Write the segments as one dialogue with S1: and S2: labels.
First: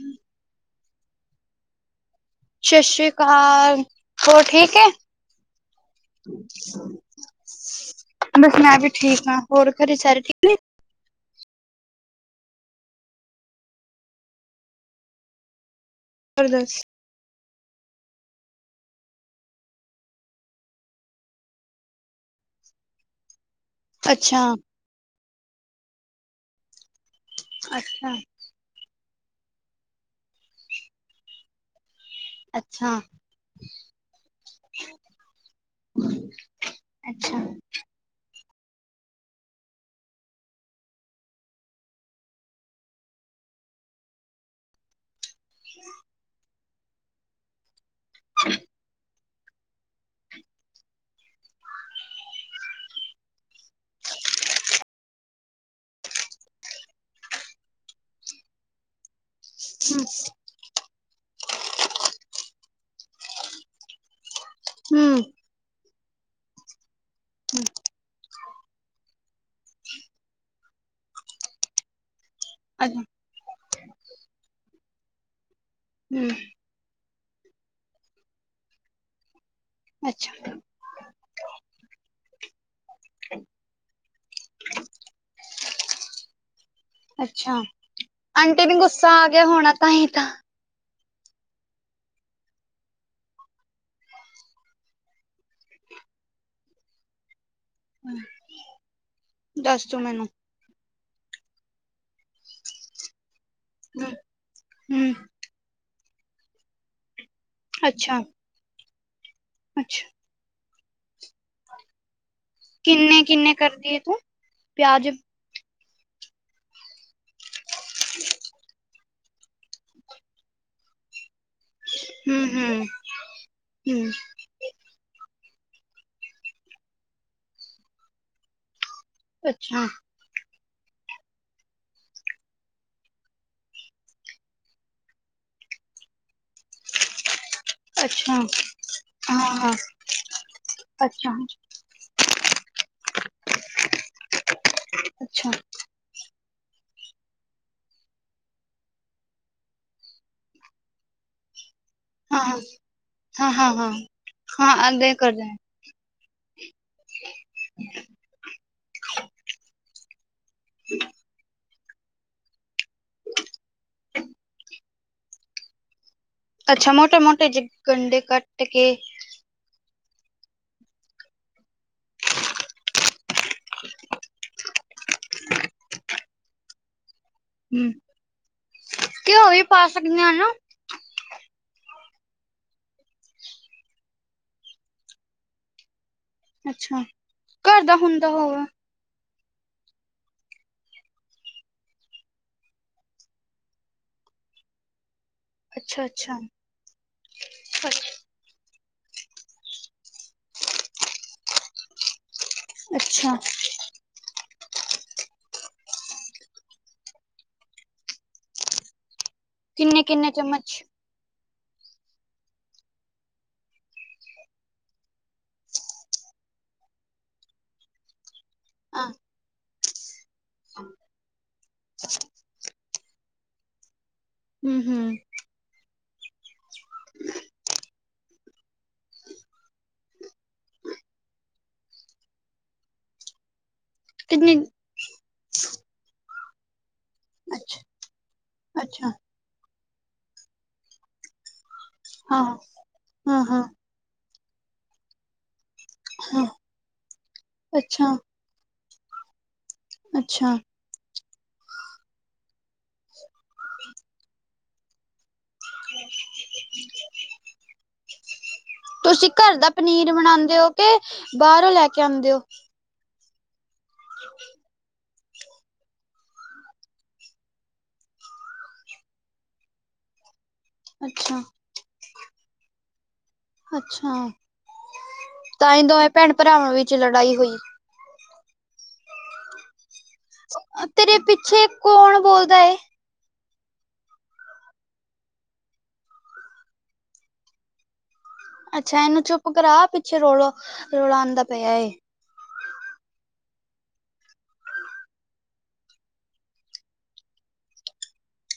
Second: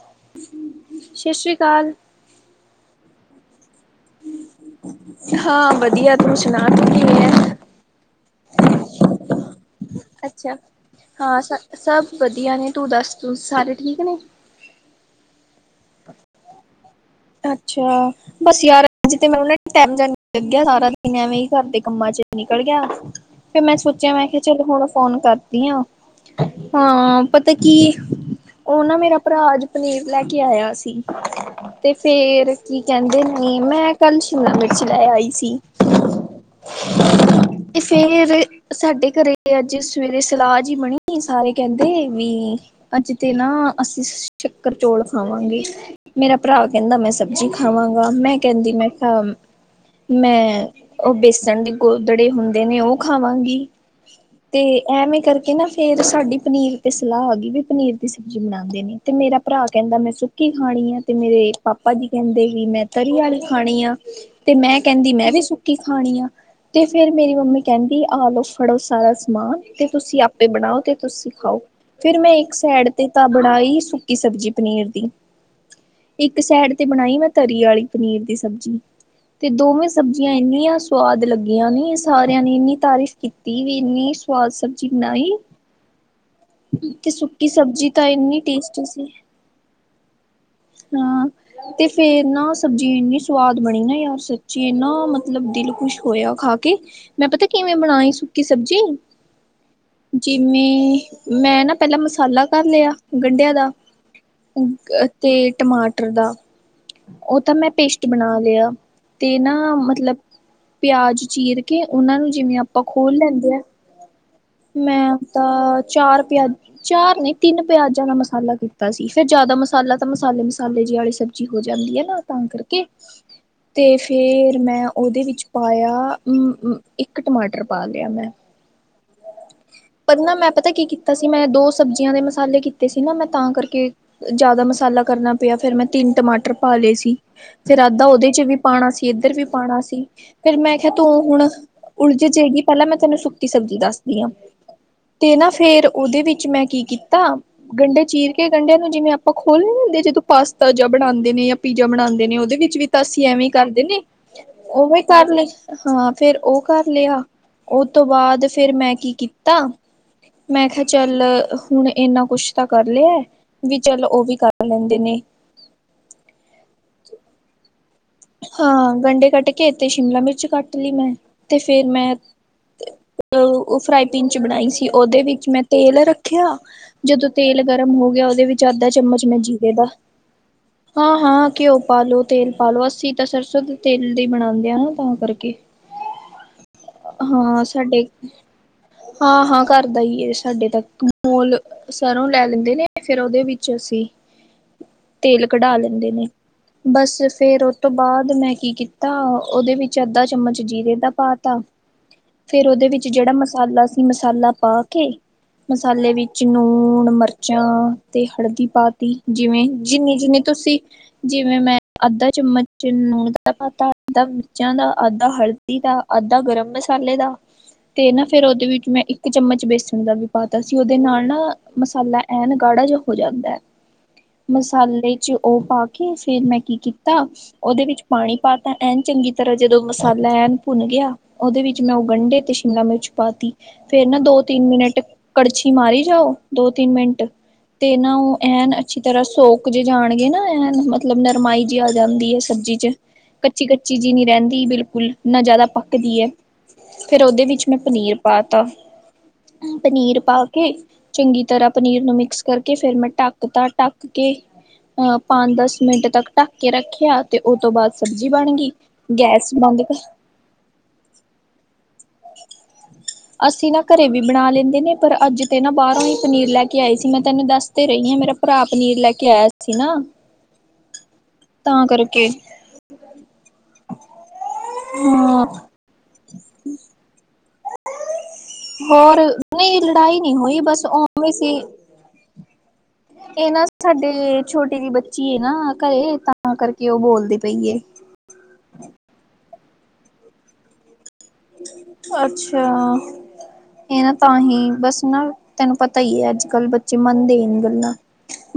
S1: ਹਮ
S2: ਸਤਿ ਸ੍ਰੀ ਅਕਾਲ
S1: ਸਾਤ ਸ੍ਰੀ ਅਕਾਲ, ਹੋਰ ਠੀਕ ਹੈ
S2: ਹਾਂ ਵਧੀਆ ਤੂੰ ਸੁਣਾ ਤੂੰ ਕਿਵੇਂ ਹੈ?
S1: ਬਸ ਮੈਂ ਵੀ ਠੀਕ ਹਾਂ, ਹੋਰ ਘਰੇ ਸਾਰੇ ਠੀਕ
S2: ਅੱਛਾ
S1: ਨੇ
S2: ਹਾਂ ਸ ਸਭ ਵਧੀਆ ਨੇ, ਤੂੰ ਦੱਸ, ਤੂੰ ਸਾਰੇ ਠੀਕ ਨੇ
S1: ਅਰਦਾਸ
S2: ਅੱਛਾ ਬਸ ਯਾਰ ਤੇ ਮ ਉਹ ਟਮ ਜਾ ਲੱਗਿਆ ਸਾਰਾ ਦਿਨ ਐਵੇਂ ਹੀ ਘਰ ਦੇ ਕੰਮਾਂ 'ਚ ਨਿਕਲ ਗਿਆ ਫੇਰ ਮੈਂ ਸੋਚਿਆ ਮੈਂ ਕਿਹਾ
S1: ਅੱਛਾ
S2: ਚਲੋ ਹੁਣ ਫੋਨ ਕਰਦੀ ਆਂ ਹਾਂ, ਪਤਾ ਕੀ
S1: ਅੱਛਾ
S2: ਉਹ ਨਾ ਮੇਰਾ ਭਰਾ ਅੱਜ ਪਨੀਰ ਲੈ ਕੇ ਆਇਆ ਸੀ ਤੇ ਫੇਰ ਕੀ
S1: ਅੱਛਾ
S2: ਕਹਿੰਦੇ ਨੇ, ਮੈਂ ਕੱਲ ਸ਼ਿਮਲਾ ਮਿਰਚ ਲੈ ਆਈ ਸੀ।
S1: ਅੱਛਾ।
S2: ਤੇ ਫੇਰ ਸਾਡੇ ਘਰੇ, ਅੱਜ ਸਵੇਰੇ ਸਲਾਹ ਜੀ ਬਣੀ ਸਾਰੇ ਕਹਿੰਦੇ ਵੀ ਅੱਜ ਤੇ ਨਾ ਅੱਸੀ ਸ਼ੱਕਰ ਚੋਲ ਖਾਵਾਂਗੇ, ਮੇਰਾ ਭਰਾ ਕਹਿੰਦਾ ਮੈਂ ਸਬਜ਼ੀ ਖਾਵਾਂਗ ਮੈਂ ਕਹਿੰਦੀ, ਮੈਂ ਕਿਹਾ ਮੈਂ ਓ ਬੇਸਣ ਦੇ ਗੋਦੜੇ ਹੁੰਦੇ ਨੇ ਓ ਖਾਵਾਂਗੀ। ਤੇ ਐਵੇਂ ਕਰਕੇ ਨਾ ਫੇਰ ਸਾਡੀ ਪਨੀਰ ਤੇ ਸਲਾਹ ਆ ਗੀ ਵੀ ਪਨੀਰ ਦੀ ਸਬਜ਼ੀ ਬਣਾਦੇ ਨੇ ਤੇ ਮੇਰਾ ਭਰਾ ਕਹਿੰਦਾ ਮੈਂ ਸੁੱਕੀ ਖਾਣੀ ਆ ਤੇ ਮੇਰੇ ਪਾਪਾ ਜੀ ਕਹਿੰਦੇ ਕਿ ਮੈਂ ਤਰੀ ਵਾਲੀ ਖਾਣੀ ਆ। ਤੇ ਮੈਂ ਕਹਿੰਦੀ
S1: ਹਮ
S2: ਮੈਂ ਵੀ ਸੁੱਕੀ ਖਾਣੀ ਆ ਤੇ ਫੇਰ ਮੇਰੀ ਮੰਮੀ ਕਹਿੰਦੀ ਆ ਲੋ ਫੜੋ ਸਾਰਾ ਸਮਾਨ ਤੇ ਤੁਸੀਂ ਆਪੇ ਬਣਾਓ ਤੇ ਤੁਸੀਂ ਖਾਓ ਫਿਰ ਮੈਂ ਇੱਕ ਸੈਡ ਤੇ ਤਾਂ ਬਣਾਈ ਸੁੱਕੀ ਸਬਜ਼ੀ ਪਨੀਰ ਦੀ।
S1: ਹਮ
S2: ਇੱਕ ਸੈਡ ਤੇ ਬਣਾਈ ਮੈਂ ਤਰੀ ਆਲੀ ਪਨੀਰ ਦੀ ਸਬਜ਼ੀ ਤੇ ਦੋਵੇਂ ਸਬਜ਼ੀਆਂ
S1: ਅੱਛਾ
S2: ਇੰਨੀਆ ਸੁ ਸਵਾਦ ਲੱਗੀਆਂ ਨੇ, ਸਾਰਿਆਂ ਨੇ ਇੰਨੀ ਤਾਰੀਫ਼ ਕੀਤੀ ਵੀ ਇੰਨੀ ਸਵਾਦ ਸਬਜ਼ੀ ਬਨਾਈ। ਤੇ ਸੁੱਕੀ ਸਬਜ਼ੀ ਤਾਂ ਇੰਨੀ ਟੇਸਟੀ ਸੀ।
S1: ਤੇ ਹੋਣਾ ਤਾਂ ਹੀ ਤਾਂ
S2: ਹਾਂ ਤੇ ਫੇਰ ਨਾ ਸਬਜ਼ੀ ਇੰਨੀ ਸਵਾਦ ਬਣੀ ਨਾ ਯਾਰ, ਸੱਚੀ ਇਨਾ ਮਤਲਬ ਦਿਲ ਖੁਸ਼ ਹੋਇਆ ਖਾ ਕੇ, ਮੈਂ ਪਤਾ ਕਿਵੇਂ ਬਣਾਈ ਸੁੱਕੀ ਸਬਜ਼ੀ
S1: ਦੱਸ ਤੂੰ ਮੈਨੂੰ
S2: ਜ ਮ ਮੈਂ ਨਾ ਪਹਿਲਾਂ ਮਸਾਲਾ ਕਰ ਲਿਆ ਗੰਢਿਆਂ ਦਾ
S1: ਹਮ
S2: ਤੇ ਟਮਾਟਰ ਦਾ ਓ ਤਾਂ ਮੈਂ ਪੇਸਟ
S1: ਅੱਛਾ
S2: ਬਨਾ ਲਿਆ ਤੇ ਨਾ
S1: ਅੱਛਾ
S2: ਮਤਲਬ ਪਿਆਜ ਚੀਰ ਕੇ ਓਨਾਂ ਨੂੰ ਜਿਵੇਂ ਆਪਾਂ ਖੋਲ
S1: ਕਿੰਨੇ-ਕਿੰਨੇ
S2: ਲੈਂਦੇ ਆ
S1: ਕਰਦੀ ਐ ਤੂੰ?
S2: ਮੈਂ
S1: ਪਿਆਜ
S2: ਆਪਦਾ ਚਾਰ ਪਿਆ, ਚਾਰ ਨੇ ਤਿੰਨ ਪਿਆਜਾਂ ਦਾ ਮਸਾਲਾ ਕੀਤਾ ਸੀ ਫੇਰ ਜਾਦਾ ਮਸਾਲਾ ਤਾਂ ਮਸਾਲੇ, ਮਸਾਲੇ ਜੀ ਆਲੀ ਸ ਸਬਜ਼ੀ ਹੋ ਜਾਂਦੀ ਐ ਨਾ ਤਾਂ
S1: ਹਮ ਹਮ
S2: ਕਰਕੇ ਤੇ
S1: ਹਮ
S2: ਫੇਰ ਮੈਂ ਓਦੇ ਵਿੱਚ ਪਾਇਆ, [unintelligible] ਇੱਕ ਟਮਾਟਰ ਪਾ ਲਿਆ ਮੈਂ
S1: ਅੱਛਾ।
S2: ਫੇਰ ਨਾ ਮੈਂ ਪਤਾ ਕੀ ਕੀਤਾ ਸੀ, ਮੈਂ ਦੋ-ਸਬਜ਼ੀਆਂ ਦੇ ਮਸਾਲੇ ਕੀਤੇ ਸੀ, ਨਾ ਮੈਂ ਤਾਂ ਕਰਕੇ। ਜਾਦਾ ਮਸਾਲਾ ਕਰਨਾ ਪਿਆ, ਫੇਰ ਮੈਂ ਤਿੰਨ ਟਮਾਟਰ ਪਾ ਲਏ ਸੀ। ਫਿਰ ਅੱਧਾ ਓਦੇ
S1: ਅੱਛਾ
S2: 'ਚ ਵੀ ਪਾਣਾ ਸੀ, ਏਧਰ
S1: ਹਾਂ
S2: ਵੀ
S1: ਹਾਂ
S2: ਪਾਣਾ ਸੀ ਫਿਰ ਮੈਂ ਕਿਹਾ ਤੂੰ
S1: ਅੱਛਾ
S2: ਹੁਣ ਉਲਝ ਜਾਏਗੀ ਪਹਿਲਾਂ ਮੈਂ ਤੁੈਨੂੰ ਸੁੱਕੀ ਸਬਜ਼ੀ ਦੱਸਦੀ ਆਂ ਤੇ ਨਾ
S1: ਅੱਛਾ
S2: ਫੇਰ ਓਦੇ ਵਿੱਚ ਮੈਂ ਕੀ ਕੀਤਾ। ਗੰਡੇ ਚੀਰ ਕੇ ਗੰਡਿਆਂ ਨੂੰ ਜਿਵੇਂ ਆਪਾਂ ਖੋਲ੍ਹ ਨੀ ਦੇਂਦੇ ਜਦੋਂ ਪਾਸਤਾ ਜਾਂ ਬਣਾਦੇ ਨੇ ਜਾਂ ਪੀਜ਼ਾ ਬਣਾਦੇ ਨੇ
S1: ਹਾਂ
S2: ਓਦੇ
S1: ਹਾਂ
S2: ਵਿੱਚ ਵੀ ਤਾਂ ਅਸੀਂ ਐਵੇਂ
S1: ਹਾਂ ਹਾਂ
S2: ਕਰਦੇ
S1: ਹਾਂ
S2: ਨੇ,
S1: ਹਾਂ
S2: ਓਵੇਂ
S1: ਅੱਗੇ
S2: ਕਰ
S1: ਦੇ
S2: ਲਏ। ਹਾਂ ਫੇਰ ਓ ਕਰ ਲਿਆ, ਓ ਤੋਂ ਬਾਦ ਫੇਰ ਮੈਂ ਕੀ ਕੀਤਾ, ਮੈਂ ਕਿਹਾ ਚੱਲ ਹੁਣ ਇੰਨਾ ਕੁਛ ਤਾਂ ਕਰ ਲਿਆ ਵੀ ਚਲ ਓ ਵੀ ਕਰ ਲੈਂਦੇ ਨੇ।
S1: ਅੱਛਾ, ਮੋਟੇ-ਮੋਟੇ ਜੇ ਗੰਡੇ
S2: ਹਾਂ, ਗੰਡੇ ਕੱਟ ਕੇ ਤੇ ਸ਼ਿਮਲਾ ਮਿਰਚ ਕੱਟ ਲਈ ਮੈਂ ਤੇ ਫੇਰ ਮੈਂ ਤੇ ਓ, ਓ ਫਰਾਈ ਪੈਨ 'ਚ ਬਣਾਈ ਸੀ, ਓਦੇ ਵਿੱਚ ਮੈਂ ਤੇਲ ਰੱਖਿਆ। ਜਦੋਂ ਤੇਲ
S1: ਹੂੰ
S2: ਗਰਮ ਹੋ ਗਿਆ, ਓਦੇ ਵਿੱਚ ਅੱਧਾ ਚਮਚ ਮੈਂ
S1: ਘਿਓ ਵੀ
S2: ਜੀਰੇ ਦਾ
S1: ਪਾ ਸਕਦੇ ਆ ਨਾ
S2: ਹਾਂ-ਹਾਂ‌, ਘਿਓ ਪਾਾਲੋ, ਤੇਲ ਪਾਲੋ‌। ਅਸੀ ਤੇ ਸਰਸੋਂ ਦੇ ਤੇਲ ਦੇ ਈ ਬਣਾਦੇ ਆ ਨਾ ਤਾਂ ਕਰਕੇ।
S1: ਅੱਛਾ
S2: ਹਾਂ,
S1: ਘਰ ਦਾ
S2: ਸਾਡੇ
S1: ਹੁੰਦਾ ਹੋਵੇ
S2: ਹਾਂ, ਹਾਂ। ਕਰ ਦਾ ਹੀ ਹੈ। ਸਾਡੇ ਤੱਕ ਮੋਲ ਸਰੋਂ ਲੈ ਲੈਂਦੇ ਨੇ ਫੇਿਰ ਉਹਦੇ ਵਿੱਚ ਅਸੀਂ ਤੇਲ ਕਢਾ ਲੈਂਦੇ ਨੇ,
S1: ਅੱਛਾ-ਅੱਛਾ
S2: ਬਸ ਫੇਰ ਤੋਂ ਬਾਅਦ, ਮੈਂ ਕੀ ਕੀਤਾ ਉਹਦੇ ਵਿੱਚ ਅੱਧਾ-ਚਮਚ ਜੀਰੇ ਦਾ ਪਾ ਤਾ ਫੇਰ ਉਹਦੇ ਵਿੱਚ ਜਿਹੜਾ
S1: ਅੱਛਾ
S2: ਮਸਾਲਾ ਸੀ, ਮਸਾਲਾ ਪਾ ਮਸਾਲੇ ਵਿੱਚ ਲੂਣ, ਮਿਰਚਾਂ ਤੇ ਹਲਦੀ ਪਾ ਜਿਵੇਂ ਜਿੰਨੀ,
S1: ਕਿੰਨੇ-ਕਿੰਨੇ
S2: ਜਿੰਨੀ ਤੁਸੀਂ
S1: ਚਮਚ
S2: ਜਿਵੇਂ ਮੈਂ ਅੱਧਾ ਚਮਚ ਨੂਣ ਦਾ ਪਾਤਾ ਅੱਧਾ ਮਿਰਚਾਂ ਦਾ ਅੱਧਾ ਹਲਦੀ ਦਾ ਅੱਧਾ ਗਰਮ ਮਸਾਲੇ ਦਾ ਤੇ ਨਾ ਫੇਿਰ ਉਹਦੇ ਵਿੱਚ ਮੈਂ
S1: ਹਾਂ
S2: ਇੱਕ ਚਮਚ ਬੇਸਣ ਦਾ ਵੀ ਪਾਤਾ ਸੀ, ਉਹਦੇ ਨਾਲ ਨਾ ਮਸਾਲਾ, ਐਨ ਗਾੜਾ ਜਿਹਾ ਹੋ ਜਾਂਦਾ।
S1: ਹੂੰ-ਹੂੰ
S2: ਮਸਾਲੇ ਚ ਉਹ ਪਾ ਕੇ, ਫਿਰ ਮੈਂ ਕੀ ਕੀਤਾ ਉਹਦੇ ਵਿੱਚ ਪਾਣੀ ਪਾ ਤਾ, ਐਨ ਚੰਗੀ ਤਰ੍ਹਾਂ ਜਦੋਂ ਮਸਾਲਾ ਐਨ ਭੁੰਨ ਗਿਆ। ਉਹਦੇ ਵਿੱਚ ਮੈਂ ਉਹ ਗੰਢੇ ਤੇ ਸ਼ਿਮਲਾ ਮਿਰਚ ਪਾਤੀ ਫੇਰ ਨਾ ਦੋ
S1: ਕਿੰਨੇ
S2: ਤਿੰਨ ਮਿੰਟ ਕੜਛੀ ਮਾਰੀ ਜਾਓ ਦੋ ਤਿੰਨ ਮਿੰਟ ਤੇ ਨਾ ਉਹ ਐਨ ਅੱਛੀ
S1: ਅੱਛਾ-ਅੱਛਾ
S2: ਤਰ੍ਹਾਂ ਸੋਕ ਜੇ ਜਾਣਗੇ ਨਾ ਐਨ ਮਤਲਬ ਨਰਮਾਈ ਆ ਜਾਂਦੀ ਹੈ
S1: ਹਾਂ
S2: ਸਬਜ਼ੀ ਚ
S1: ਹਾਂ-ਹਾਂ
S2: ਕੱਚੀ, ਕੱਚੀ ਜੀ ਨੀ ਰਹਿੰਦੀ ਬਿਲਕੁਲ, ਨਾ ਜਿਆਦਾ ਪ ਦੀ ਹੈ ਫਿਰ ਉਹਦੇ ਵਿੱਚ ਮੈਂ ਪਨੀਰ ਪਾ ਤਾ, ਪਨੀਰ ਪਾ
S1: ਅੱਛਾ-ਅੱਛਾ
S2: ਕੇ ਚੰਗੀ ਤਰ੍ਹਾਂ ਪਨੀਰ ਨੂੰ ਮਿਕਸ ਕਰਕੇ ਫਿਰ ਮੈਂ ਢੱਕ ਤਾ, ਢੱਕ ਕੇ ਅਹ ਪਾਉਣ ਦਾ ਮਿੰਟ ਤੱਕ ਢੱਕ ਕੇ ਰੱਖਿਆ ਤੇ ਉਹ ਤੋਂ ਬਾਅਦ ਸਬਜ਼ੀ ਬਣ ਗਈ।
S1: ਤੁਸੀਂ
S2: ਗੈਸ
S1: ਘਰ ਦਾ
S2: ਬੰਦ ਕਰ
S1: ਪਨੀਰ ਬਣਾਉਂਦੇ ਹੋ ਕੇ ਬਾਹਰੋਂ ਲੈ ਕੇ ਆਉਂਦੇ ਹੋ।
S2: ਅਸੀਂ ਨਾ ਘਰੇ ਵੀ ਬਣਾ ਲੈਂਦੇ ਨੇ, ਪਰ ਅੱਜ ਤੇ ਬਾਹਰੋਂ ਹੀ ਪਨੀਰ ਲੈ ਕੇ ਆਈ ਸੀ। ਮੈਂ ਤੈਨੂੰ ਦੱਸਦੇ ਰਹੀ ਹਾਂ, ਮੇਰਾ ਭਰਾ ਪਨੀਰ ਲੈ ਕੇ ਆਇਆ ਸੀ ਨਾ। [unintelligible]
S1: ਅੱਛਾ।
S2: ਤਾਂ ਕਰਕੇ
S1: ਅੱਛਾ,
S2: ਹਾਂ
S1: ਤਾਂਹੀ ਦੋਵੇਂ ਭੈਣ ਭਰਾਵਾਂ ਵਿੱਚ ਲੜਾਈ ਹੋਈ।
S2: ਹੋਰ ਨਹੀਂ ਲੜਾਈ ਨਹੀਂ ਹੋਈ ਬਸ
S1: ਤੇਰੇ
S2: ਉਵੇਂ ਸੀ
S1: ਪਿੱਛੇ ਕੌਣ ਬੋਲਦਾ?
S2: ਇਹ ਨਾ ਸਾਡੇ ਛੋਟੀ ਜਿਹੀ ਬੱਚੀ ਨਾ ਘਰੇ ਤਾਂ ਕਰਕੇ ਉਹ ਬੋਲਦੇ ਪਈ ਏ।
S1: ਅੱਛਾ ਇਹਨੂੰ ਚੁੱਪ ਕਰਾ ਪਿੱਛੇ ਰੌਲਾ, ਰੌਲਾ ਆਉਣਂ ਦਾ।
S2: ਅੱਛਾ। ਇਹ ਨਾ ਤਾਂ ਹੀ ਬਸ ਨਾ ਤੈਨੂੰ ਪਤਾ ਹੀ ਹੈ ਅੱਜ ਕੱਲ ਬੱਚੇ ਮੰਨਦੇ ਨਹੀ ਗੱਲਾਂ।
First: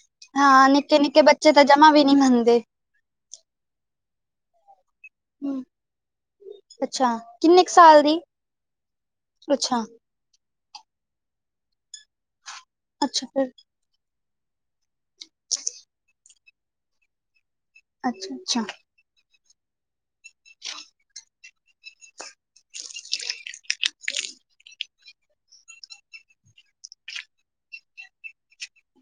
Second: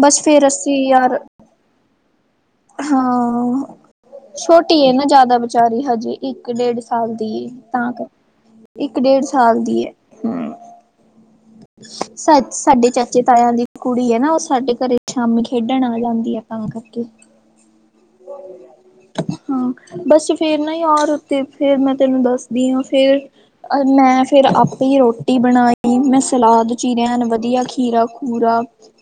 S2: ਬਸ ਫੇਰ
S1: ਹਾਂ
S2: ਅੱਸੀ ਯਾਰ
S1: ਨਿੱਕੇ-ਨਿੱਕੇ ਬੱਚੇ ਤਾਂ ਜਮਾ ਵੀ ਨਹੀਂ ਮੰਨਦੇ।
S2: ਹਾਂ ਛੋਟੀ ਹੈ ਨਾ ਜ਼ਿਆਦਾ। ਦਾ ਵਿਚਾਰੀ ਹਜੇ ਇੱਕ ਡੇਢ ਸਾਲ
S1: ਅੱਛਾ
S2: ਦੀ
S1: ਕਿੰਨੇ ਕੁ
S2: ਤਾਂ
S1: ਸਾਲ
S2: ਕਰ
S1: ਦੀ
S2: ਕੇ, ਇੱਕ ਡੇਢ ਸਾਲ ਦੀ
S1: ਅੱਛਾ
S2: ਏ। ਸਾ ਸਾਡੇ ਚਾਚੇ
S1: ਅੱਛਾ ਫਿਰ
S2: ਤਾਇਆ ਦੀ ਕੁੜੀ ਹੈ ਨਾ, ਉਹ ਸਾਡੇ ਘਰੇ ਸ਼ਾਮੀ ਖੇਡਣ ਆ ਜਾਂਦੀ ਹੈ। ਅ ਕਰਕੇ
S1: ਅੱਛਾ, ਅੱਛਾ।
S2: ਹਾਂ ਬਸ ਫੇਰ ਨਾ ਯਾਰ ਉੱਤੇ ਫਿਰ ਮੈਂ ਤੈਨੂੰ ਦੱਸਦੀ ਹਾਂ ਫੇਰ ਮੈਂ ਫੇਰ ਆਪੇ ਰੋਟੀ ਬਣਾਈ, ਮੈਂ ਸਲਾਦ ਚੀਰੀਆ ਐਣ ਵਧੀਆ ਖੀਰਾ ਖੂਰਾ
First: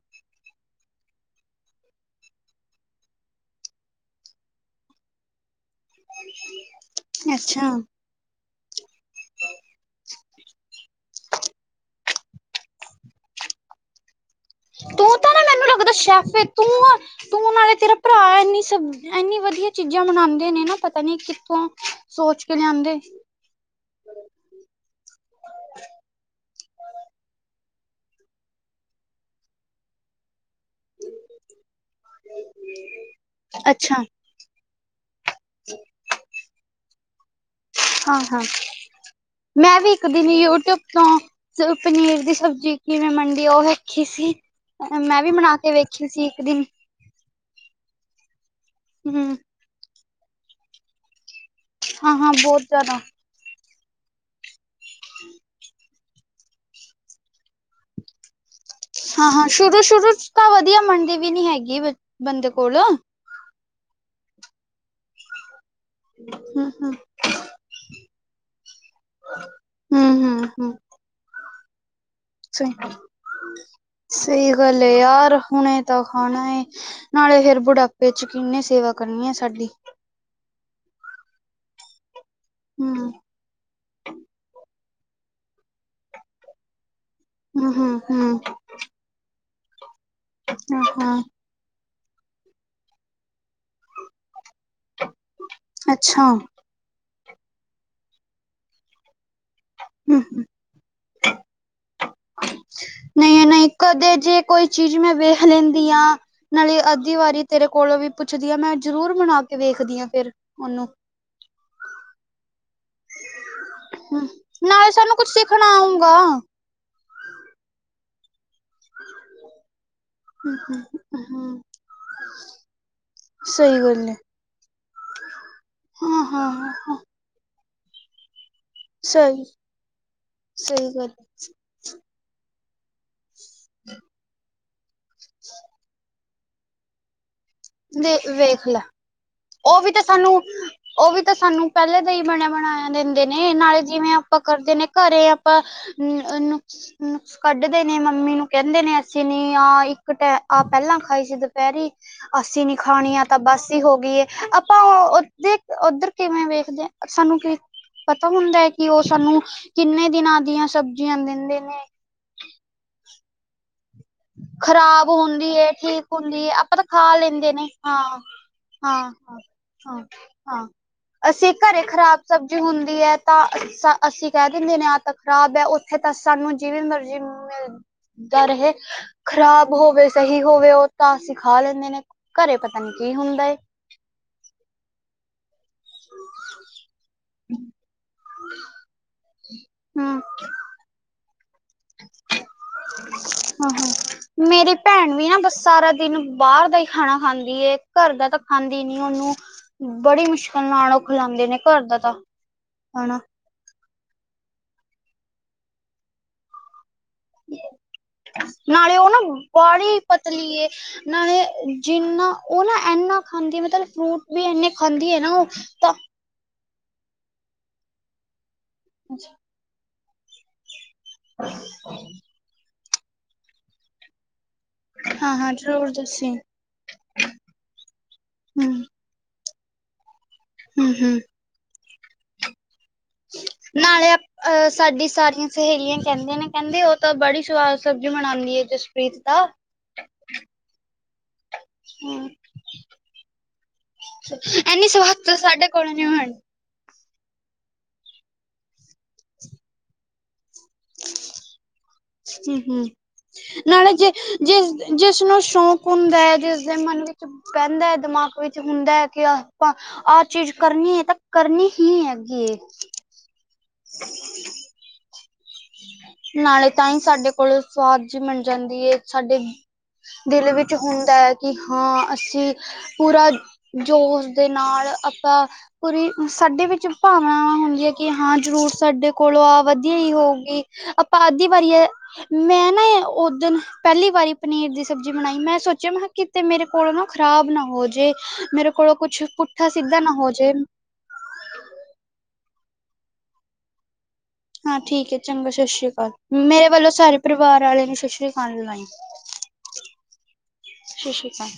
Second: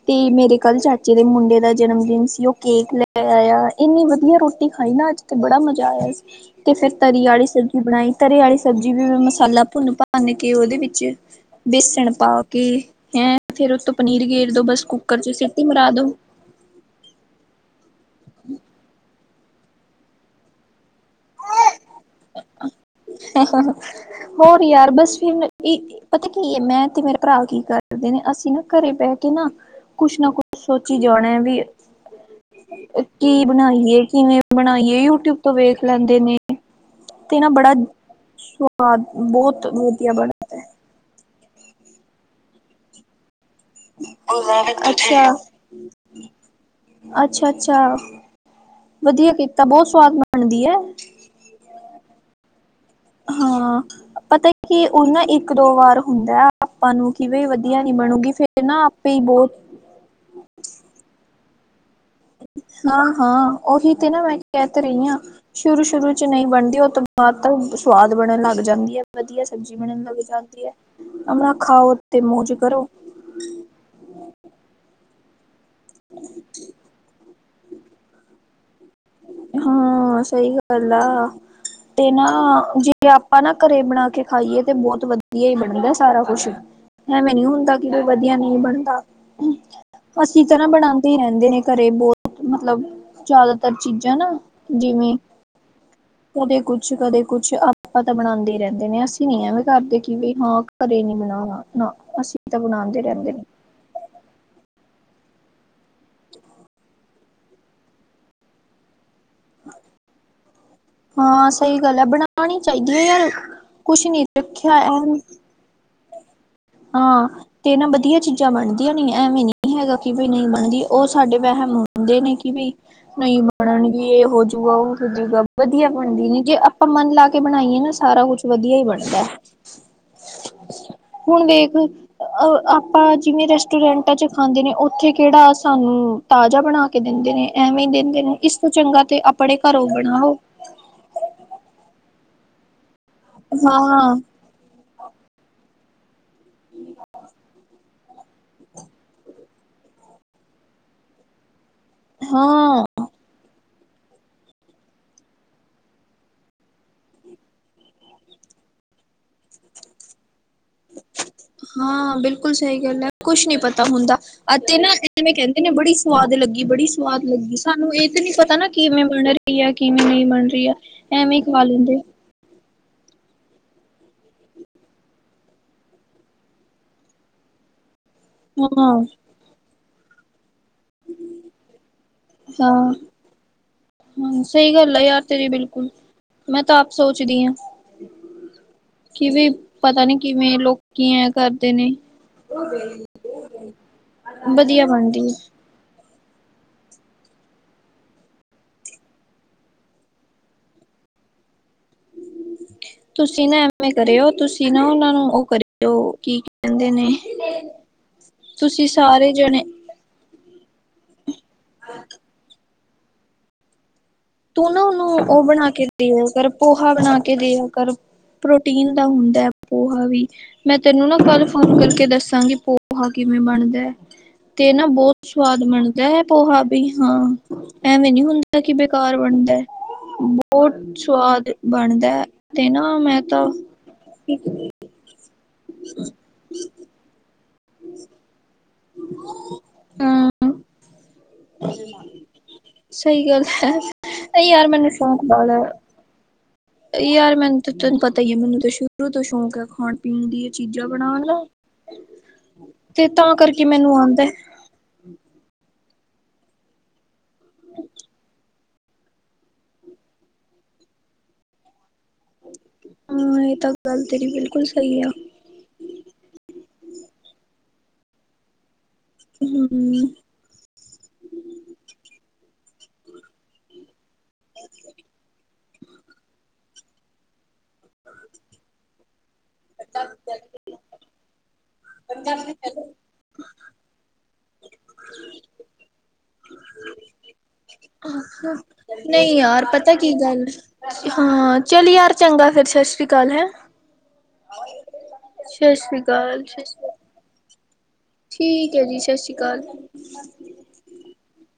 S2: ਤੇ ਮੇਰੇ ਕੱਲ ਚਾਚੇ ਦੇ ਮੁੰਡੇ ਦਾ ਜਨਮ ਦਿਨ ਸੀ। ਉਹ ਕੇਕ ਲੈ ਆਇਆ। ਇੰਨੀ ਵਧੀਆ ਰੋਟੀ ਖਾਈ ਨਾ ਅੱਜ ਤੇ ਬੜਾ ਮਜ਼ਾ ਆਇਆ ਸੀ। ਅਤੇ ਫਿਰ ਤਰੀ
S1: ਅੱਛਾ
S2: ਵਾਲੀ ਸਬਜ਼ੀ
S1: ਅੱਛਾ
S2: ਬਣਾਈ। ਤਰੀ ਵਾਲੀ ਸਬਜ਼ੀ ਵੀ ਮਸਾਲਾ ਭੁੰਨ ਭਨ ਕੇ ਉਹਦੇ ਵਿੱਚ ਬੇਸਣ ਪਾ ਕੇ ਹੈਂ ਫੇਰ ਉਤੋਂ ਪਨੀਰ ਗੇਰ ਦੋ ਬਸ
S1: ਤੂੰ
S2: ਕੁੱਕਰ ਚ
S1: ਤਾਂ ਨਾ
S2: ਸਿੱਟੀ
S1: ਮੈਨੂੰ
S2: ਮਰਾ
S1: ਲੱਗਦਾ
S2: ਦੋ।
S1: ਸ਼ੈਫ ਏ ਤੂੰ ਆ ਤੂੰ ਨਾਲੇ ਤੇਰਾ ਭਰਾ ਇਨੀ ਸ ਐੰਨੀ ਵਧੀਆ ਚੀਜ਼ਾਂ ਬਨਾਉਂਦੇ ਨੇ ਨਾ ਪਤਾ ਨੀ ਕਿੱਥੋਂ ਸੋਚ ਕੇ ਲਿਆਂਦੇ।
S2: ਉਹ ਨਹੀਂ ਯਾਰ ਬਸ ਫਿਰ ਇਕ। ਪਤਾ ਕੀ ਹੈ ਮੈਂ ਤੇ ਮੇਰੇ ਭਰਾ ਕੀ ਕਰਦੇ ਨੇ ਅਸੀਂ ਨਾ ਘਰੇ ਬਹਿ ਕੇ ਨਾ ਕੁਛ ਨਾ ਕੁਛ ਸੋਚੀ ਜਾਣਾ ਵੀ ਕੀ
S1: ਅੱਛਾ
S2: ਬਣਾਈਏ ਕਿਵੇਂ ਬਣਾਈਏ ਯੂਟਿਊਬ ਤੋਂ ਵੇਖ ਲੈਂਦੇ ਨੇ। ਤੇ ਨਾ ਬੜਾ
S1: ਹਾਂ, ਹਾਂ
S2: ਸਵਾਦ ਬਹੁਤ
S1: ਮੈਂ ਵੀ ਇੱਕ
S2: ਵਧੀਆ
S1: ਦਿਨ
S2: ਬਣ
S1: ਯੂਟਿਊਬ ਤੋਂ ਚਲੋ ਪਨੀਰ ਦੀ ਸਬਜ਼ੀ ਕਿਵੇਂ ਬੰਨਦੀ ਉਹ ਵੇਖੀ ਸੀ ਅ ਮੈਂ
S2: ਅੱਛਾ
S1: ਵੀ ਬਣਾ ਕੇ ਵੇਖੀ ਸੀ ਇੱਕ ਦਿਨ
S2: ਅੱਛਾ -ਅੱਛਾ
S1: ਹੂੰ
S2: ਵਧੀਆ ਕੀਤਾ ਬਹੁਤ ਸਵਾਦ ਬਣਦੀ ਹੈ।
S1: ਹਾਂ -ਹਾਂ ਬਹੁਤ ਜ਼ਿਆਦਾ।
S2: ਹਾਂ ਪਤਾ ਕਿ ਉਹ ਨਾ, ਇੱਕ ਦੋ, ਵਾਰ ਹੁੰਦਾ। ਆਪਾਂ ਨੂੰ, ਕਿਵੇਂ ਵਧੀਆ ਨੀ, ਬਣੂਗੀ ਫੇਰ ਨਾ, ਆਪੇ ਹੀ ਬਹੁਤ
S1: ਤੇ ਸ਼ੁਰੂ ਚ, ਤਾਂ ਵਧੀਆ ਬਣਦੀ ਵੀ, ਨੀ ਹੈਗੀ ਬੰਦੇ ਕੋਲ
S2: ਹਾਂ ਉਹੀ ਤੇ ਨਾ, ਮੈਂ ਕਹਿ ਤੇ ਰਹੀ ਹਾਂ, ਸ਼ੁਰੂ- ਸ਼ੁਰੂ ਚ, ਨਹੀਂ ਬਣਦੀ ਉਹ
S1: ਹੂੰ-ਹੂੰ,
S2: ਤੋਂ ਬਾਅਦ ਤਾਂ ਸਵਾਦ ਬਣਨ ਲੱਗ ਜਾਂਦੀ ਹੈ। ਵਧੀਆ ਸਬਜ਼ੀ ਬਣਨ ਲੱਗ ਜਾਂਦੀ ਹੈ।
S1: ਹੂੰ-ਹੂੰ-ਹੂੰ
S2: ਆਪਣਾ ਖਾਓ ਤੇ ਮੌਜ ਕਰੋ
S1: ਅੱਛਾ, ਸਹੀ ਗੱਲ ਏ ਯਾਰ। ਹੁਣੇ ਤਾਂ ਖਾਣਾ ਹੈ, ਨਾਲੇ ਫੇਰ ਬੁਢਾਪੇ ਚ, ਕਿੰਨੇ ਸੇਵਾ ਕਰਨੀ ਹੈ ਸਾਡੀ
S2: ਗੱਲਾ ਤੇ ਨਾ ਜੇ
S1: ਹੂੰ
S2: ਆਪਾਂ ਨਾ, ਘਰੇ ਬਣਾ ਕੇ, ਖਾਈਏ ਤੇ, ਬਹੁਤ ਵਧੀਆ ਹੀ ਬਣੇਗਾ ਸਾਰਾ ਕੁਛ ਹੀ ਐਵੇਂ ਨਹੀਂ ਹੁੰਦਾ ਕਿ
S1: ਹੂੰ
S2: ਕੋਈ ਵਧੀਆ
S1: ਹੂੰ
S2: ਨਹੀਂ ਬਣਦਾ। ਅਸੀਂ ਤਾਂ ਨਾ ਬਣਾਉਦੇ
S1: ਹਾਂ
S2: ਹੀ, ਰਹਿੰਦੇ ਨੇ ਘਰੇ ਬਹੁਤ ਮਤਲਬ ਜ਼ਿਆਦਾ ਤਰ ਚੀਜ਼ਾਂ ਨਾ, ਜਿਵੇਂ
S1: ਅੱਛਾ
S2: ਕਦੇ ਕੁਛ, ਕਦੇ ਕੁਛ। ਆਪਾ ਤਾਂ ਬਣਾਉਂਦੇ ਹੀ ਰਹਿੰਦੇ ਨੇ, ਅਸੀਂ ਨੀ ਐਵੇਂ ਕਰਦੇ ਕਿ
S1: ਹੂੰ
S2: ਵੀ ਹਾਂ ਘਰੇ ਨੀ ਬਣਾਣਾ ਨਾ ਅਸੀਂ ਤਾਂ ਬਣਾਉਂਦੇ ਰਹਿੰਦੇ ਨੇ
S1: ਨਹੀਂ-ਨਹੀਂ ਕਦੇ ਜੇ, ਕੋਈ ਚੀਜ਼ ਮੈਂ ਵੇਖ ਲੈਂਦੀ ਹਾਂ ਨਾਲੇ ਦੀ ਵਾਰੀ ਤੇਰੇ ਕੋਲੋਂ ਵੀ, ਪੁੱਛਦੀ ਹਾਂ ਮੈਂ ਜ਼ਰੂਰ ਬਨਾ ਕੇ ਵੇਖਦੀ ਹਾਂ ਫਿਰ ਉਹਨੂੰ
S2: ਹਾਂ ਸਹੀ ਗੱਲ ਹੈ, ਬਣਾਉਣੀ ਚਾਹੀਦੀ ਹੈ ਯਾਰ ਕੁਛ ਨੀ ਰੱਖਿਆ ਉਹਨੂੰ
S1: ਹਲਾਊਂਗਾ
S2: ਹਾਂ ਤੇ, ਨਾ ਵਧੀਆ ਚੀਜ਼ਾਂ ਬਣਦੀਆਂ। ਵਧੀਆ ਨਹੀਂ ਐਵੇਂ ਨਹੀਂ ਹੈਗਾ ਕਿ ਬਈ ਨਹੀਂ ਬਣਦੀ ਉਹ ਸਾਡੇ
S1: ਹੂੰ-ਹੂੰ,
S2: ਵਹਿਮ ਹੁੰਦੇ ਨੇ ਕਿ ਬਈ। ਨਹੀਂ
S1: ਸਹੀ
S2: ਬਣਨਗੀ
S1: ਗੱਲ ਏ
S2: ਇਹ ਹੋਜੂਗਾ! ਉਹ ਹੋਜੂਗਾ ਵਧੀਆ
S1: ਹਾਂ
S2: ਬਣਦੀ ਨੀ,
S1: ਹਾਂ
S2: ਜੇ ਆਪਾਂ
S1: ਹਾਂ
S2: ਮਨ ਲਾ ਕੇ ਕੇ ਬਣਾਈਏ ਨਾ ਸਾਰਾ ਕੁਛ ਵਧੀਆ ਹੀ ਬਣੂ।
S1: ਸਹੀ -ਸਹੀ ਗੱਲ ਹੈ।
S2: ਹੁਣ ਵੇਖ, ਆਪਾਂ ਜਿਵੇਂ ਰੈਸਟੋਰੈਂਟਾਂ ਚ, ਖਾਂਦੇ ਨੇ ਉੱਥੇ ਕਿਹੜਾ ਸਾਨੂੰ ਤਾਜ਼ਾ ਬਣਾ ਕੇ, ਦਿੰਦੇ ਨੇ ਐਵੇਂ ਹੀ
S1: ਦੇ
S2: ਦਿੰਦੇ ਨੇ, ਇਸ
S1: ਵੇਖ
S2: ਤੋਂ
S1: ਲੈ
S2: ਚੰਗਾ ਤੇ, ਆਪਣੇ
S1: ਉਹ
S2: ਘਰੋਂ
S1: ਵੀ ਤਾਂ ਸਾਨੂੰ
S2: ਬਣਾਓ।
S1: ਉਹ ਵੀ ਤਾਂ, ਸਾਨੂੰ ਪਹਿਲੇ ਦਾ ਹੀ ਬਣਿਆ -ਬਣਾਇਆ ਦਿੰਦੇ ਨੇ, ਨਾਲੇ ਜਿਵੇਂ
S2: ਹਾਂ,
S1: ਆਪਾਂ ਕਰਦੇ ਨੇ ਘਰੇ ਆਪਾਂ ਨੁਕਸ ਨੁਕਸ ਕੱਢਦੇ ਨੇ ਮੰਮੀ ਨੂੰ, ਕਹਿੰਦੇ ਨੇ ਅਸੀ ਨੀ ਆਹ ਇੱਕ ਆਹ ਪਹਿਲਾਂ ਖਾਈ ਸੀ ਦੁਪਹਿਰੀ ਅੱਸੀ ਨੀ
S2: ਹਾਂ,
S1: ਖਾਣੀ ਆ, ਤਾਂ ਬਸੀ ਹੋ ਗਈ ਆਪਾਂ ਉਧਰ -ਉੱਧਰ ਕਿਵੇਂ ਵੇਖਦੇ। ਸਾਨੂੰ ਕੀ, ਪਤਾ ਹੁੰਦਾ ਹੈ ਕਿ ਉਹ ਸਾਨੂੰ ਕਿੰਨੇ ਦਿਨਾਂ ਦੀਆਂ ਸਬਜ਼ੀਆਂ ਦਿੰਦੇ। ਨੇ
S2: ਹਾਂ ਬਿਲਕੁਲ ਸਹੀ ਗੱਲ ਹੈ, ਕੁਛ ਨੀ ਪਤਾ ਹੁੰਦਾ। ਅਤੇ ਨਾ
S1: ਖ਼ਰਾਬ
S2: ਐਵੇਂ
S1: ਹੁੰਦੀ
S2: ਕੈਂਦੇ ਨੇ
S1: ਏ,
S2: ਬੜੀ
S1: ਠੀਕ
S2: ਸਵਾਦ
S1: ਹੁੰਦੀ ਏ,
S2: ਲੱਗੀ
S1: ਆਪਾਂ ਤਾਂ
S2: ਬੜੀ
S1: ਖਾ
S2: ਸਵਾਦ
S1: ਲੈਂਦੇ
S2: ਲੱਗੀ
S1: ਨੇ
S2: ਸਾਨੂੰ ਇਹ
S1: ਹਾਂ।
S2: ਤੇ ਨੀ ਪਤਾ ਨਾ ਕਿਵੇਂ
S1: ਹਾਂ,
S2: ਬਣ ਰੇ ਕਿਵੇਂ ਬਨ
S1: ਹਾਂ,
S2: ਰਈ ਐ
S1: ਹਾਂ,
S2: ਕਿਵੇਂ ਨਈ ਬਨ ਰਈ
S1: ਹਾਂ।
S2: ਐ ਐਵੇਂ
S1: ਅਸੀਂ
S2: ਖਵਾ
S1: ਘਰੇ
S2: ਲੈਂਦੇ ਆ।
S1: ਖ਼ਰਾਬ ਸਬਜ਼ੀ ਹੁੰਦੀ ਐ ਤਾਂ ਅਸੀਂ ਕਹਿ ਦਿੰਦੇ ਨੇ ਤਾਂ ਖ਼ਰਾਬ ਐ ਓਥੇ ਤਾਂ ਸਾਨੂੰ ਜਿਵੇਂ ਮਰਜ਼ੀ ਕਿਵੇਂ ਦਰ ਹੇ
S2: ਹਾਂ,
S1: ਖ਼ਰਾਬ ਹੋਵੇ ਸਹੀ ਹੋਵੇ ਓਹ ਤਾਂ ਅਸੀਂ ਖਾ ਲੈਂਦੇ ਨੇ, ਘਰੇ ਪਤਾ ਨੀ
S2: ਹਾਂ।
S1: ਕੀ ਹੁੰਦਾ ਏ।
S2: ਹਾਂ ਸਹੀ ਗੱਲ ਆ ਯਾਰ ਤੇਰੀ ਬਿਲਕੁਲ, ਮੈਂ ਤਾਂ ਆਪ ਸੋਚਦੀ ਆਂ। ਕਿਵੇਂ ਪਤਾ
S1: ਹੂੰ
S2: ਨੀ ਕਿਵੇਂ ਲੋਕ ਕੀ ਐ ਕਰਦੇ ਨੇ, ਓ ਗਈ ਓ
S1: ਹਾਂ
S2: ਗਈ,
S1: ਹਾਂ ਮੇਰੀ
S2: ਵਦੀਆ
S1: ਭੈਣ
S2: ਬਨਦੀ
S1: ਵੀ
S2: ਐ।
S1: ਨਾ ਬਸ ਸਾਰਾ ਦਿਨ ਬਾਰ ਦਾ ਈ ਖਾਨਾ ਖਾਂਦੀ ਏ, ਘਰ ਦਾ ਤਾਂ ਖਾਂਦੀ ਨੀ ਓਨੂੰ। ਬੜੀ ਮੁਸ਼ਕਲ ਨਾਲ ਓ ਖਲਾਉਂਦੇ ਨੇ, ਘਰ ਦਾ ਤਾਂ ਖਾਨਾ।
S2: ਤੁਸੀਂ ਨਾ ਐਮੈ ਕਰਿਓ ਤੁਸੀਂ ਨਾ ਓਨਾਂ ਨੂੰ ਓ ਕਰਿਓ ਕੀ ਕੈਂਦੇ ਨੇ ਤੁਸੀਂ
S1: ਨਾਲੇ ਓ ਨਾ
S2: ਸਾਰੇ ਜਣੇ
S1: ਵਾਲੀ ਪਤਲੀਏ ਨਾਲੇ ਜਿੰਨਾ ਓ ਨਾ ਐਨਾ ਖਾਂਦੀ ਐ ਮਤਲਬ ਫਰੂਟ ਵੀ ਇੰਨੇ
S2: ਤੂੰ ਨਾ ਓਨੂੰ
S1: ਖਾਂਦੀ ਹੈ
S2: ਓ
S1: ਉਹ
S2: ਬਨਾ ਕੇ
S1: ਤਾਂ
S2: ਦੇਆ ਕਰ ਪੋਹਾ ਬਨਾ ਕੇ ਦੇਆ ਕਰ, ਪ੍ਰੋਟੀਨ ਦਾ ਹੁੰਦਾ ਪੋਹਾ ਵੀ, ਮੈਂ ਤੈਨੂੰ ਨਾ ਕੱਲ ਫੋਨ ਕਰਕੇ ਦੱਸਾਂਗੀ ਪੋਹਾ ਕਿਵੇਂ ਬਨਦੈ। ਤੇ ਨਾ ਬੋਤ
S1: ਹਾਂ ਹਾਂ
S2: ਸਵਾਦ
S1: ਜ਼ਰੂਰ
S2: ਬਨਦਾ ਐ
S1: ਦੱਸੀ
S2: ਪੋਹਾ ਵੀ ਹਾਂ, ਐਵੇਂ ਨੀ ਹੁੰਦਾ
S1: ਹੂੰ
S2: ਕਿ ਘਰ ਬਨਦਾ ਬੋਤ
S1: ਹੂੰ ਹੂੰ
S2: ਸਵਾਦ ਬਨਦਾ ਤੇ ਨਾ ਮੈਂ ਤਾਂ
S1: ਨਾਲੇ ਆਪਾਂ ਅ ਸਾਡੀ ਸਾਰੀਆਂ ਸਹੇਲੀਆਂ ਕੈਂਦੀਆਂ ਨੇ ਕੈਂਦੇ ਓ ਤਾਂ ਬੜੀ ਸਵਾਦ ਸਬਜ਼ੀ ਬਨਾਂਦੀ ਐ ਜਸਪ੍ਰੀਤ ਤਾ। ਹੂੰ
S2: ਸਈ ਗੱਲ ਐ, ਓ ਯਾਰ
S1: ਇੰਨੀ
S2: ਮੈਨੂੰ
S1: ਸਵਾਦ
S2: ਸ਼ੌਕ
S1: ਤਾਂ
S2: ਵਾਲਾ ਆ।
S1: [inaudible]
S2: ਯਾਰ ਮੈਨੂੰ ਤੈਨੂੰ ਤਾਂ ਪਤਾ ਈ ਐ ਮੈਨੂੰ ਤਾਂ ਸ਼ੁਰੂ ਤੋਂ ਸ਼ੌਂਕ ਐ ਖਾਣ-ਪੀਣ ਦੀਆਂ ਚੀਜ਼ਾਂ ਬਨਾਨ ਦਾ।
S1: ਹੂੰ-ਹੂੰ,
S2: ਤੇ ਤਾਂ ਕਰਕੇ
S1: ਨਾਲੇ
S2: ਮੈਨੂੰ
S1: ਜੇ
S2: ਆਉਂਦਾ
S1: ਜਿਸ ਜਿਸਨੂੰ ਸ਼ੌਕ ਹੁੰਦਾ ਜਿਸਦੇ ਮਨ ਵਿੱਚ ਪੈਂਦਾ ਐ ਦਮਾਕ ਵਿੱਚ ਹੁੰਦਾ ਐ ਕਿ ਆਪਾਂ ਆਹ ਚੀਜ਼ ਕਰਨੀ ਏ ਤਾਂ ਕਰਨੀ ਹੀ ਹੈਗੀ ਏ।
S2: ਹਾਂ ਏ ਤਾਂ ਗੱਲ ਤੇਰੀ ਬਿਲਕੁਲ ਸਈ ਆ।
S1: ਨਾਲੇ ਤਾਂਈ ਸਾਡੇ ਕੋਲੋ ਸੁਆਦ ਜੀ ਬਨ ਜਾਂਦੀ ਏ। ਸਾਡੇ
S2: ਹੂੰ
S1: ਦਿਲ ਵਿੱਚ ਹੁੰਦਾ ਐ ਕਿ ਹਾਂ ਅਸੀਂ ਪੂਰਾ ਜੋਸ਼ ਦੇ ਨਾਲ ਆਪਾਂ ਪੂਰੀ ਸਾਡੇ ਵਿੱਚ ਭਾਵਨਾਵਾਂ ਹੁੰਦੀਆਂ ਐ। ਕਿ ਹਾਂ ਜ਼ਰੂਰ ਸਾਡੇ ਕੋਲੋਂ ਐ ਵਧੀਆ ਈ ਹੋਊਗੀ ਆਪਾਂ ਅੱਦੀ ਵਾਰੀ ਐ। ਮੈਂ ਨਾ ਏ ਓਦਨ ਪੈਲੀ ਵਾਰੀ ਪਨੀਰ ਦੀ ਸਬਜ਼ੀ ਬਣਾਈ, ਮੈਂ ਸੋਚਿਆ ਮਹਾਂ ਕਿਤੇ ਮੇਰੇ ਕੋਲੋ ਖਰਾਬ ਨਾ ਹੋ ਜੇ। ਮੇਰੇ ਕੋਲੋਂ ਕੁਛ
S2: ਨਈ ਯਾਰ
S1: ਪੁੱਠਾ
S2: ਪਤਾ
S1: ਸਿੱਧਾ
S2: ਕੀ
S1: ਨਾ ਹੋ
S2: ਗੱਲ
S1: ਜੇ
S2: ਹਾਂ ਚੱਲ ਯਾਰ ਚੰਗਾ ਫੇਰ ਸਸ ਰੀ ਕਾਲ ਹੈਂ।
S1: ਹਾਂ ਠੀਕ ਐ ਚੰਗਾ
S2: ਸਤਿ
S1: ਸਸ਼ ਰੀ
S2: ਸ੍ਰੀ
S1: ਕਾਲ,
S2: ਅਕਾਲ ਸਤਿ
S1: ਮੇਰੇ
S2: ਸ਼੍ਰੀ
S1: ਵੱਲੋਂ
S2: ਅਕਾਲ
S1: ਸਾਰੇ ਪਰਿਵਾਰ ਵਾਲਿਆਂ ਨੂੰ ਸਸ਼ੀ
S2: ਠੀਕ ਐ ਜੀ ਸਸ਼ੀ ਕਾਲ।
S1: ਸਸ਼ੀ ਕਾਲ।